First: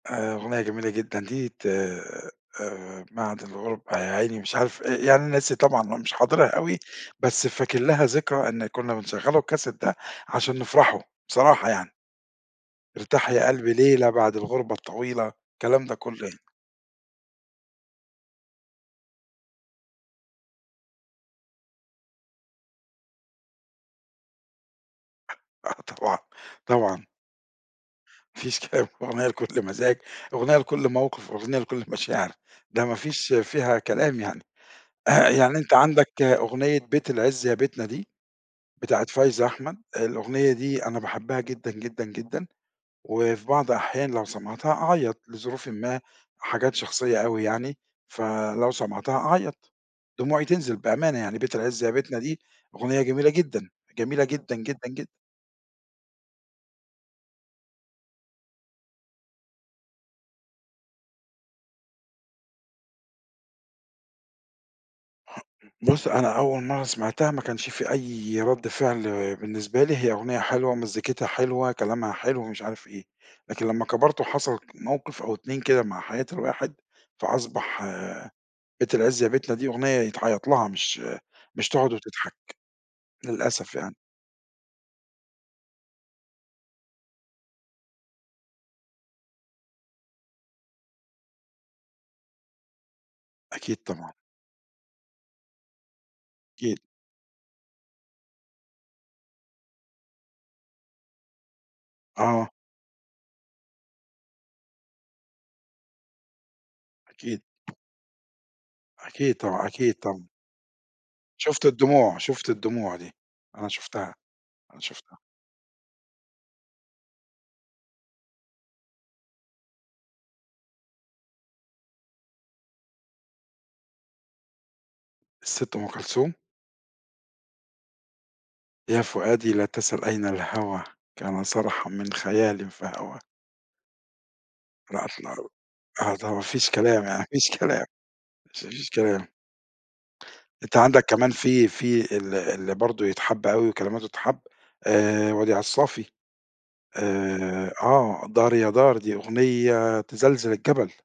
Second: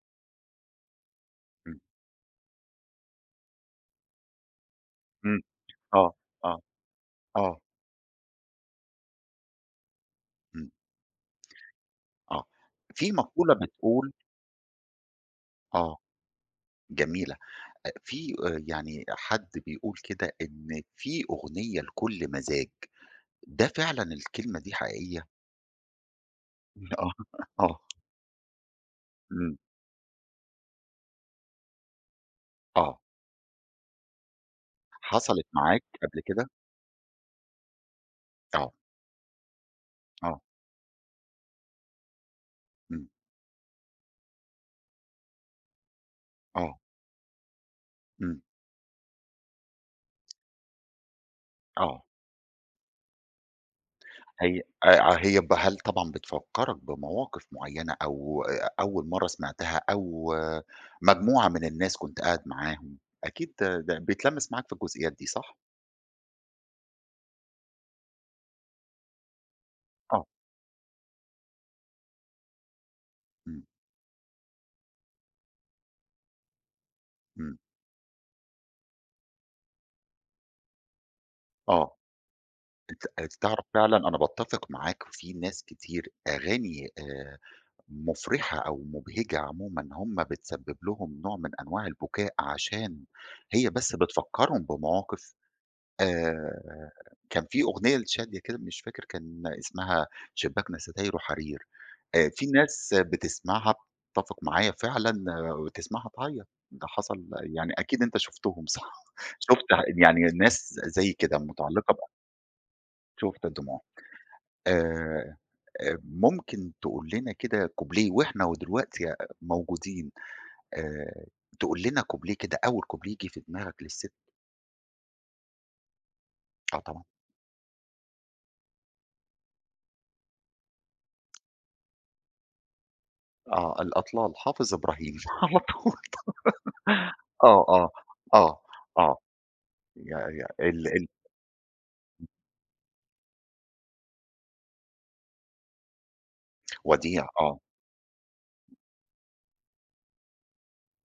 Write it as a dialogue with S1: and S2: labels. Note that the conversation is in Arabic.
S1: آآ، أغنية جميلة جدًا دي ت
S2: إمم.
S1: آآ، بعد الغُربة يا عيني مش عارف آآ، يعني
S2: إمم،
S1: ناسي طبعًا أنا
S2: آه،
S1: مش حاضرها
S2: آه،
S1: أوي، بس
S2: آه.
S1: فاكر لها ذكرى إن كنّا بنشغّل الكاسيت ده عشان
S2: إمم.
S1: نفرح، بصراحة يعني.
S2: آه، في
S1: ارتاح يا
S2: مقولة
S1: قلبي ليلة
S2: بتقول
S1: بعد الغُربة الطويلة، الكلام ده
S2: آه،
S1: كُلّه يعني.
S2: جميلة أ في آآ، يعني حد بيقول كده إن في أغنية لكل مزاج، ده فعلًا الكلمة دي حقيقية؟
S1: آه طبعًا،
S2: آه،
S1: طبعًا.
S2: آه.
S1: ما فيش [unintelligible] أغنية
S2: إمم.
S1: لكل مزاج، أغنية لكل موقف، أغنية لكل مشاعر، ده ما
S2: آه.
S1: فيش فيها كلام يعني ه
S2: حصلت
S1: يعني أنت
S2: معاك قبل
S1: عندك
S2: كده؟
S1: أغنية بيت العزّ يا بيتنا دي،
S2: آه.
S1: بتاعة فايزة أحمد،
S2: آه.
S1: الأغنية دي أنا باحبها جدًا، جدًا، جدًا
S2: إمم.
S1: وفي بعض أحيان لو سمعتها أعيّط، لظروفٍ ما حاجات
S2: آه.
S1: شخصية أوي يعني،
S2: إمم.
S1: فلو سمعتها أعيّط دموعي تنزل بأمانة يعني، بيت العز يا
S2: آه.
S1: بيتنا دي أغنية جميلة جدًا جميلة جدًا،
S2: هي
S1: جدًا، جدًا.
S2: أي هي ب هل طبعًا بتفكّرك بمواقف معيّنة أو أ أ أول مرّه سمعتها أو مجموعة من الناس كنت قاعد معاهم، أكيد ده ده بتلمّس معاك في الجزئيات دي صح؟
S1: بُصّ، أنا أول مرّة سمعتها ما كانش في أي رَدّ فعل بالنسبة لي هي
S2: آه.
S1: أغنية حلوة، ومزّيكتها حلوة، كلامها حلو، ومش عارف إيه،
S2: إمم.
S1: لكن لمّا كبَرت وحصلت موقف أو 2 كده مع حياة الواحد،
S2: إمم.
S1: فأصبح بيت العز يا بيتنا دي أغنية يتعيّط لها، مش مش تقعُد
S2: آه،
S1: وتضحك،
S2: أنت أنت تعرف
S1: للأسف يعني.
S2: فعلًا أنا باتفق معاك في ناس كتير أغاني آآ، مُفرحة أو مُبهجة عمومًا، هم بتسبّب لهم نوع من أنواع البكاء، عشان هي
S1: أكيد
S2: بس
S1: طبعًا.
S2: بتفكّرهم بمواقف آآ،
S1: أكيد.
S2: كان في أغنية لشادية كده مش فاكر كان اسمها شباكنا ستايرُه حرير آآ، في
S1: آه.
S2: ناس بتسمعها تتفق معايا فعلًا وتسمعها تعيّط ده حصل
S1: أكيد.
S2: يعني أكيد أنت شُفتهم صح؟
S1: أكيد
S2: شُفت
S1: طبعًا
S2: ح
S1: أكيد
S2: يعني ي
S1: طبعًا.
S2: ناس ز زيي كده
S1: شُفت
S2: متعلّقة بق
S1: الدموع، شُفت الدموع دي،
S2: شُفت
S1: أنا
S2: الدموع
S1: شُفتها أنا
S2: آآ
S1: شُفتها.
S2: آآ ممكن تقول لنا كده كوبليه وإحنا ودلوقتي يا موجودين آآ، تقول لنا كوبليه كده أول كوبليه ييجي في دماغك للست.
S1: الست أم كلثوم؟
S2: آه طبعًا.
S1: يا فؤادي لا تسَل أين الهوى كان صرحًا من خيالٍ فهوى.
S2: آه، الأطلال حافظ إبراهيم،
S1: الأطلال،
S2: على طول
S1: آه طبعًا، ما فيش كلام يعني، ما فيش
S2: آه،
S1: كلام
S2: آه،
S1: [unintelligible] ما
S2: آه،
S1: فيش
S2: آه،
S1: كلام.
S2: يا يا
S1: أنت
S2: ال
S1: عندك
S2: ال
S1: كمان في في اللي اللي برضه يتحب أوي وكلماتُه تتحب آآ، وديع الصافي
S2: وديع، آه.
S1: آآ، آه، دار يا دار، دي أغنية تزلزل الجبل.